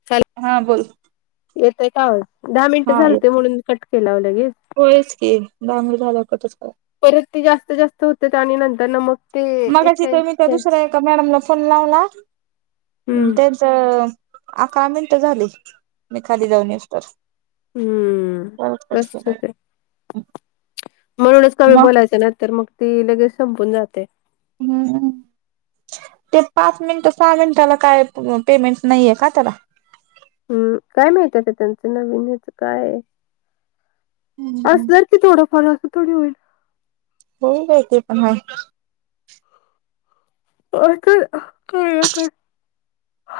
Hello हा बोल येतय का आवाज दहा मिनटं हा झालत येत म्हणून कट केलाव लगे होयच की दहा मिनिट झाल्यावर कटच करा. परत ते जास्त जास्त होते आणि नंतर न मग ते मगाशी एकशे इथे मी त्या ऐंशी दुसऱ्या एका मॅडमला फोन लावला अन् हम्म च् अकरा मिनिटं झाली मी खाली जाऊन येस तवर. हम्म तसच होतंय. [unintelligible] म्हणूनच कमी मग? बोलायचं नाहीत तर मग ती लगेच संपून जाते. हम ते पाच मिनिट सहा मिनिटाला काय पेमेंट नाहीये का त्याला? हम्म काय माहिती आता त्यांचं नवीन हेच काय हम्म असणार थोडफार अस थोडी होईल. हो हो ते पण हाय. काय काय थोडं फार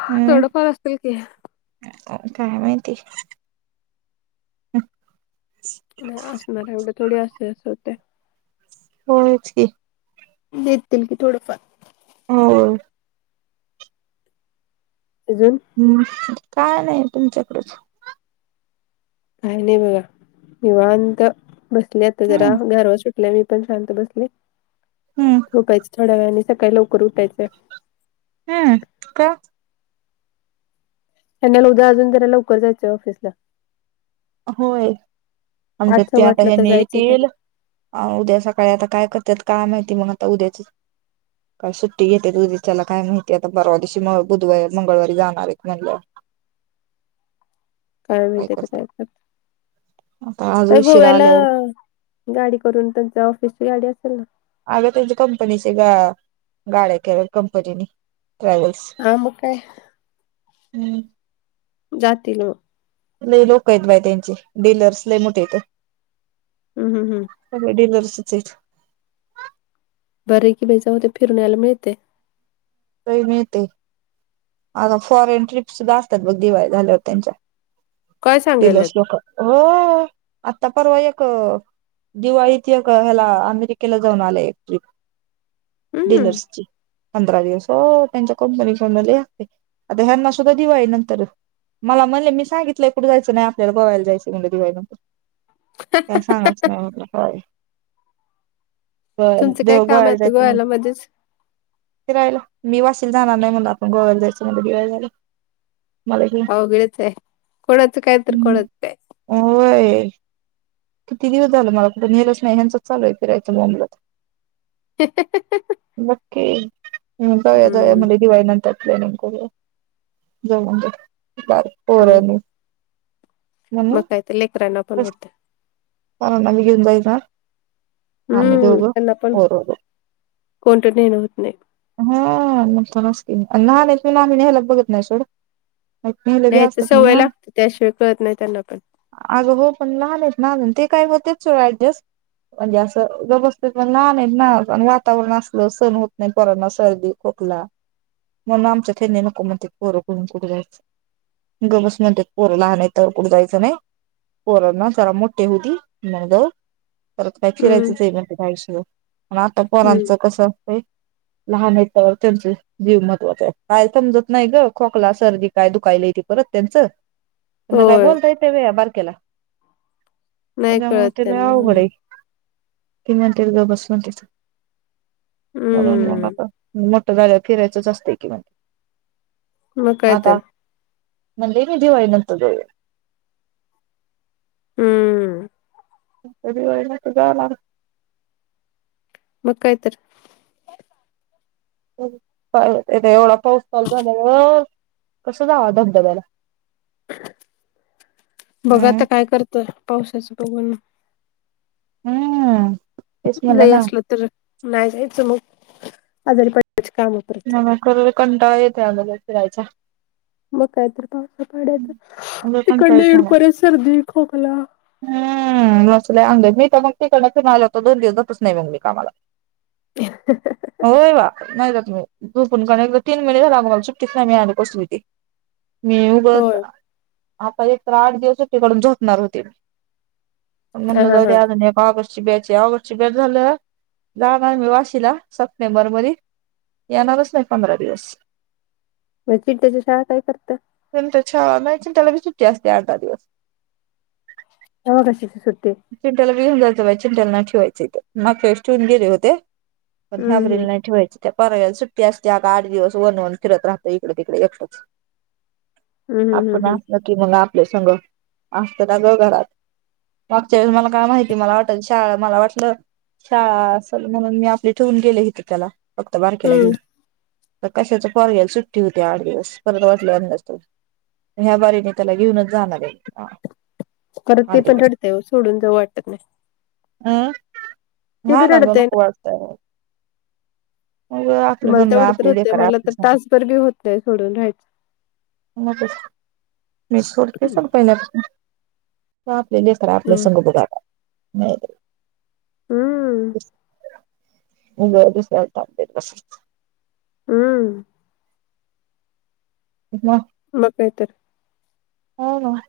हम्म थोडंफार असतील की. काय माहिती [inaudible] नाही असणार आहे एवढं थोडी असे अस होतय. हो च की. देतील की थोडंफार. होय. अजून हम्म काय नाही तुमच्याकडच. काय नाही बघा निवांत बसले आता जरा हम्म घरवा सुट. आप मी पण शांत बसले हम्म झोपायचे थोड्या वेळाने सकाळी लवकर उठायचे. हम्म का. त्यांनाला उद्या अजून जरा लवकर जायचं ऑफिसला. होय आज आठ सव्वा त्याता आठला हे तर न जायचंय ये येल. त्यांना. अ उद्या सकाळी आता काय करतात काय माहिती मग आता उद्याच. काय सुट्टी घेते त उदीच्याला काय माहितीय आता परवा दिवशी म बुधवारी मंगळवारी जाणार आहेत म्हणल्या. [inaudible] काय माहिते ते काय कर. आता आज काय उशिरा गोव्याला आल्यावर गाडी करून त्यांच्या ऑफिसची गाडी असेल ना. अगं त्यांच्या कंपनीची ग गाड्या केल्यात कंपनीनी ट्रॅव्हल्स. आ मग काय हम. जातील ओ नाही लोक आहेतेत बाय त्यांचे डीललर्स लय मोठ येत. हम हम हम. सगळे डिर्लस च आहेत. बरे आहे की बै जाऊदे फिरून यायला मिळते. काही मी ते. आता फॉरेन ट्रिपस सुद्धा असतात बग दिवाळी झाल्यावर त्यांच्या काय डिर्लस सांगायल्यात लोक हो आत्ता परवा एक दिवाळीत ह्याला अमेरिकेला जाऊन आलाय एक ट्रिप. हम्म डीलर्स ची पंधरा दिवस हो त्यांच्या कंपनी कडन लय आता ह्याना सुद्धा दिवाळी नंतर मला म्हणले मी सांगितलं कुंठ जायचं नाही आपल्याला गोवायला जायं म्हलं दिवायनंतर काय सांगच नाही काय. ब तुमचं काय देव काम आहे गळाला आता जाय त मग. गोव्याला मध्येच तेि राहिला मी वाशील जाणार नाही म्हण आपण गोवाला जायचं म्ह दिवाळी ला जायला. अवघडच आहे कोणाचं काय तर हम्म कोणाचं काय. होय. किती दिवस झालं मलाुठ नेच नाही हचं चालय फिरायचं म मुलंत. ह ह ह. बघ की हम् जाऊया जाऊया हम्म म्हली. दिवाळी नंतर प्लॅनिंग करूया जाऊनऊ बर पोरांनी. मग कायत लेकरांना पण होत. कारण मलगूनईना आम्ही हम्म दोघे त्यांना पण पोर कोणतं नेण होत नाही. हा न नसकी लहान आहे तला आम्ही निहायला बघत नाही सोड. नाही नेलं बी नाही्यायच असतं पण सवय लागत त्याशिवाय कळत नाही त्यांना पण. अग हो पण लहान आहेत नाून ते काय होतेच सोड ऍडजस्ट. म्हणजे असं जबरस्तीतण लहान आहेतत नाण वातावरण असलं सण होत नाहीत. कोरोना सर्दी खोकला म्हणून आमच्या हेणी नको म्हण पोरं कुून कुठे जायचं. गबस म्हणतात पोरं लहान नाही तर कुठं जायचं नाही. पोर न सारा मोठे होऊती मग जाऊ. परत काय हम्म फिरायचंच आहे म्हण आयुष्य आता हम्म पोरांचं कसं असतं. लहान य त्यावर त्यांचे. जीव महत्वाचा आहे काय समजत नाही ग खोकला सर्दी काय दुखायला त परत त्यांचं. त्यांना काय होय बोलता येत ते वेया बारकेला. नाही त्याच्यामु कळत तिला त्यांना अवघड हम्म कि म्हणते ज बसलं तिचं. म्हणून मग आता हम्म मोठ जाग्यावर फिरायचं जास्तय कि म्हण मग काय तर आता मणेन दिवाळी नत हम्म. त व त झाला. मुखद्र. एवढा पाऊस चालू झालावर कसं जाव धबध्याला बघा हम्म आता काय करतोय पावसाचं बघण. हम्म तेच म्हणलं गई ना असलं तर नाही जायचं मग आजारी पडच काम. परत म खरोर कंटाळा येतोय आ फिरायचा मग काहीतरी पावसा पाड्या तर लय कंटाळा तिकड येऊन परे सर्दी खोकला. हम् मसले अंग मी तर मग ते करच आल होतो दोन दिवस जातच नाही मग म कामाला होय वा नाही का तु्ही झपन का तीन मिनिट रावाल चुटकीत नाही मी आले कसली त मी उगं. होय आता एक तर आठ दिवस तिकडून झोपणार होते. हा हा मुणव्या हा या बाप. शिबची ऑगस्ट शि बेर झालं जाणार मी वाशीला सप्टेंबर मध्ये येणारच नाही पंधरा दिवस म चिड्ट्याच्या शाळा काय करत. प त्या छ नाही त्याला बी सुट्टी असते अठ दहा दिवस नकाशच सतेे. चिंट्याला बघन जायं बाज चिंट्याला ना ठेवायचंयथ मग फेशटेवन गेले होते. पण हम्म हम्म ह्याब्रिल नाही ठेवायच. त्या परव्याला सुट्टी असते आ आठ दिवस वनवन फिरत राहतं इकडे तिकडे एकटच. हम्म हम्म आपण हम्म असलं की मग आपले संग असत ना ग घरात मागच्या वेळेस मला काय माहिती मला वाटत शाळा मला वाटलं. छ असल म्हणून मी आपले ठेवून गेले इथ त्याला फक्त बारकेला हम्म घेऊन. कशाच पर्यायल सुट्टी होती आठ दिवस परत वाटल्या अंदाज. ह्या बारीने त्याला घेऊनच जाणार आहे. करत ते आठ पण दिवस रडत सोडून जाव वाटत नाही. हम् ते हा बी ना दोन रडतय ख वत आहे. तु म्हाला म्हणून तेवढंत आपली होतय लेकर मला आपली तर संग तासभर बी होत नाही सोडून राहायचं. मी सोडते हम्म सग पहिल्या आपलेले तर आपलेसग उ बघा नाही. हम्म मजसता. हम्म. ह. ब बतर. हो का?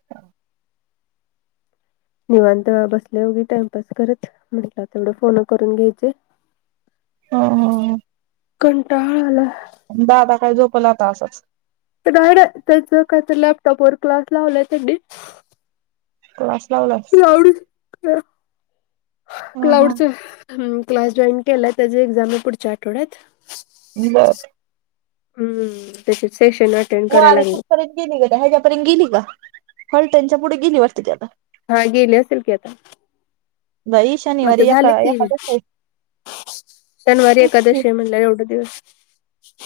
निवांत बसल्या गी टाइमपास करत म्हटलं तेवढं फोन करून घ्यायचे. ह ह. कंटाळला. दादा काय झोपला आता असंच. तरड त्याच काय तर लॅपटॉपवर क्लास लावला त्या कश लावलस. डी हा हा. क्लाउडचे क्लास जॉईन केला त्याची एक्झाम पुढच्या आठवड्यात बर. हम्म त्या सेश ना. व अरे कुठपर्यंत गेली ग दहाज्यापर्यंत गेली ग हल्ट्यांच्या पुढे गेली वाटती ते आता हा गेले असेल की आता बई शनिवारी एका एकदास आहे शनवारी तेच की एकादशी मला एढ दिवस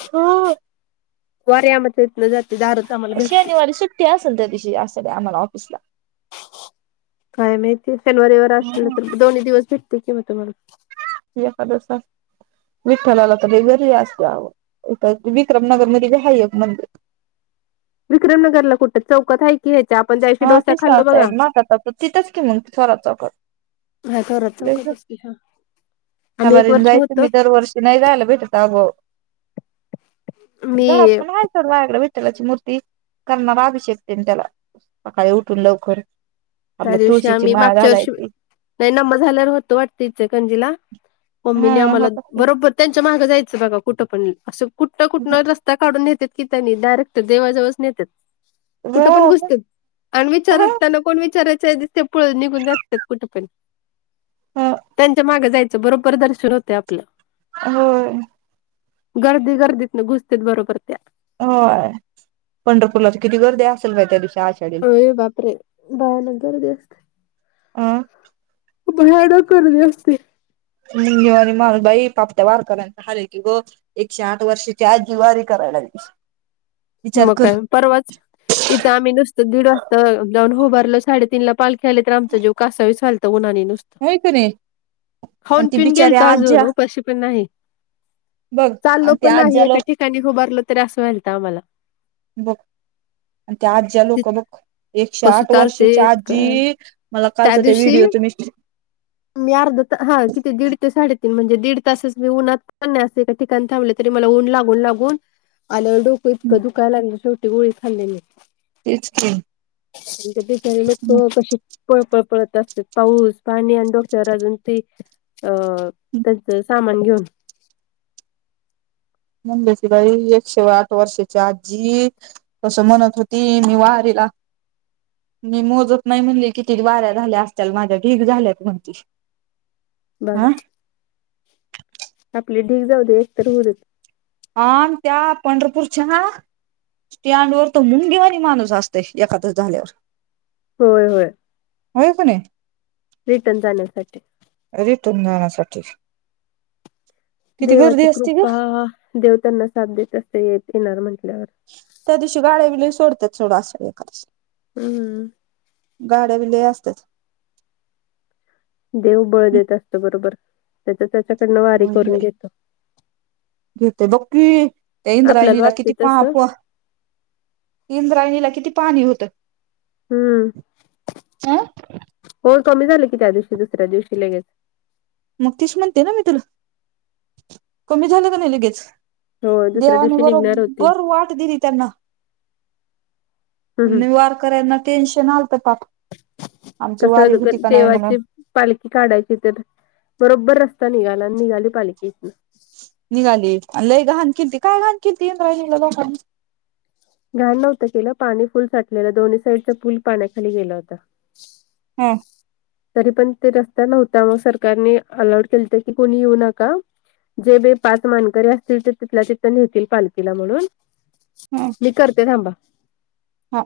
हा. वारी आमध्ये येत न जाते दार शनिवारी सुट्टी असेल तर त्या दिशी असा आम्हाला ऑफिसला काय माहितीे शनिवारी व असलं हा. तर दोन्ही दिवस भेटते किंवा तुम्हाला ते खदसा विठ्ठलाला तर बेगर असल्यावं विक्रमनगरमध्येहाय्य एक मंदिर विक्रमनगरला कुठं चौकात आहे आपण त्या दिवशी हा डोसा तीच खाल्लो नताय बघा मा काता तिथंच की म्हण थोरा चौकत थोरात चौकात च की ह बरंद जायत म दर वर्षन नाही यला भेटत अग घरात मी पण हायच बायाकडे विठ्ठलाची मूर्ती करणार आभश्यकते त्याला सकाळी उठून लवकर त्या आपल्या दिवशी तुळशीची आम्ही माळ मागच्या वर्षी घालायची नाही न्मा झाल्यावर होतं वाटत इचलकजीला हा मम्मीने आम्हाला होतात की बरोबर त्यांच्या मागं जायचं बघा कुठं पण असं कुठनं कुठं रस्त ता काढून नेत की त्यांनी डायरेक्ट देेवाजेवच नेतात कुठं पण होय घुसत आणि विचारत त्यांना कोण वि दि पळून निघून जातात कुठे पण त्यांच्या मागे त्या बरोबर दर्शन होते आपलं होय गर्दी गर्दीत ना घुसतेेत बरोबर त्या हो पंढरपूरलाच किती गर्दी असेल माहि त्या दिवशी आषाढी बापरे बायान गरदी असते अं भयानक गर्दी असते नि ग नि म बाई पाप्ट्या वारकऱ्यांचा हाल हे की गो एकशे आठ वर्षाची आजी वारी करायला लागली विचार मग कर काय परवाच इथं आम्ही नुस दीड वाजता जाऊन होभारलं साडेतीन ला पालख्या आले तर आमचा जीव कासावी चालं उन्हानी होय की नाही आणि खाऊन ती पिऊन बिचारी गेल तर अजून आज्या उपाशी पण नाही बघ चाललो आणि ती पण नाही आज्याला एका ठिकाणी उबारलं तरी असं वलत आम्हाला बघ आणि त्या आज्या लोक बघ एकशे कसं आठ चालते वर्षाच्या आजी काय मला त्या कालचा ते दिवशी व्हिडिओ तुम्ही मी अर्ध हा किती दीड ते साडेतीन म्हणजे दीड तासच मी उन्हात कन असे विक थांबलं तरी मला ऊन लागून लागून आल डोकं क दुकायला लागल शेवटी गोळी खाल्ली म तेच की बिचारी लोक कशी पळपळपळत असत पाऊस पाणी आणि डोक्यावर अजून ते अ त्यांचं सामान घेऊन म्हणंद्याची बाई एक शेवा आठ वर्षाची आजी कसं म्हणत होती म मवारला [unintelligible] मी मोजत नाही म्हणली किती वाऱ्या झाल्या असतल माझ्या ठीक झाल्यात म्हणती. बघा. हा आपली ढीग जाऊदे एक तर होऊदे. ह त्या पंढरपूरच्या ना स्टँड वर तर मुंगी वाणी माणूस असते एकादस झाल्यावर होय होय होय कणी रिटर्न जाण्यासाठी. रिटर्न जाण्यासाठी. किती गर्दी देवाची असती ग कृपा देवतांना साथ देत असेल येणार म्हंटल्यावर. त्या दिवशी गाड्या भी लई सोडतात सोडं असा. हम्म. गाड्या बी लई असत्यात. देव बळ देत असत बरोबर त्याच्या- त्याच्याकडनं वारी करून घेत घेत बघ की ते आपल्याला इंद्रायणीला वाटतंय किती पहा- तसं पोहा इंद्रायणीला किती पाणी होतं. हम्म अ होय कमी झालं की त्या दिवशी दुसऱ्या दिवशी लगेच. मग तीश म्हणते ना मी तुला कमी झालं का नाही लगेच. होय दुसऱ्या देवाने दिवशी निघणार होती बरोबर वाट दिली त्यांना हम्म म्हणे वारकरायांना टेन्शन आलत पाप आमची कसं वारी ग- होती का नाही म्हणून. देवाची पालखी काढायची तर बरोबर रस्ता निघाला आणि निघाली पालखी इथनं. निघाली आणि लय घाण केलती काय घाण केलथी इंद्रायणीला लोकांने. घाण नव्हतं केलं पाणी फुल साठलेलं दोन्ही साईडचा पूल पाण्याखाली गेला होता. हा. तरी पण ते रस्ता नव्हता मग सरकारने अलर्ट केलंत की कोणी येऊ नका जे बे पाच मानकरी असतील ते तिथल्या तिथं नेतील पालखीला म्हणून ह मी करते थांबा. हा.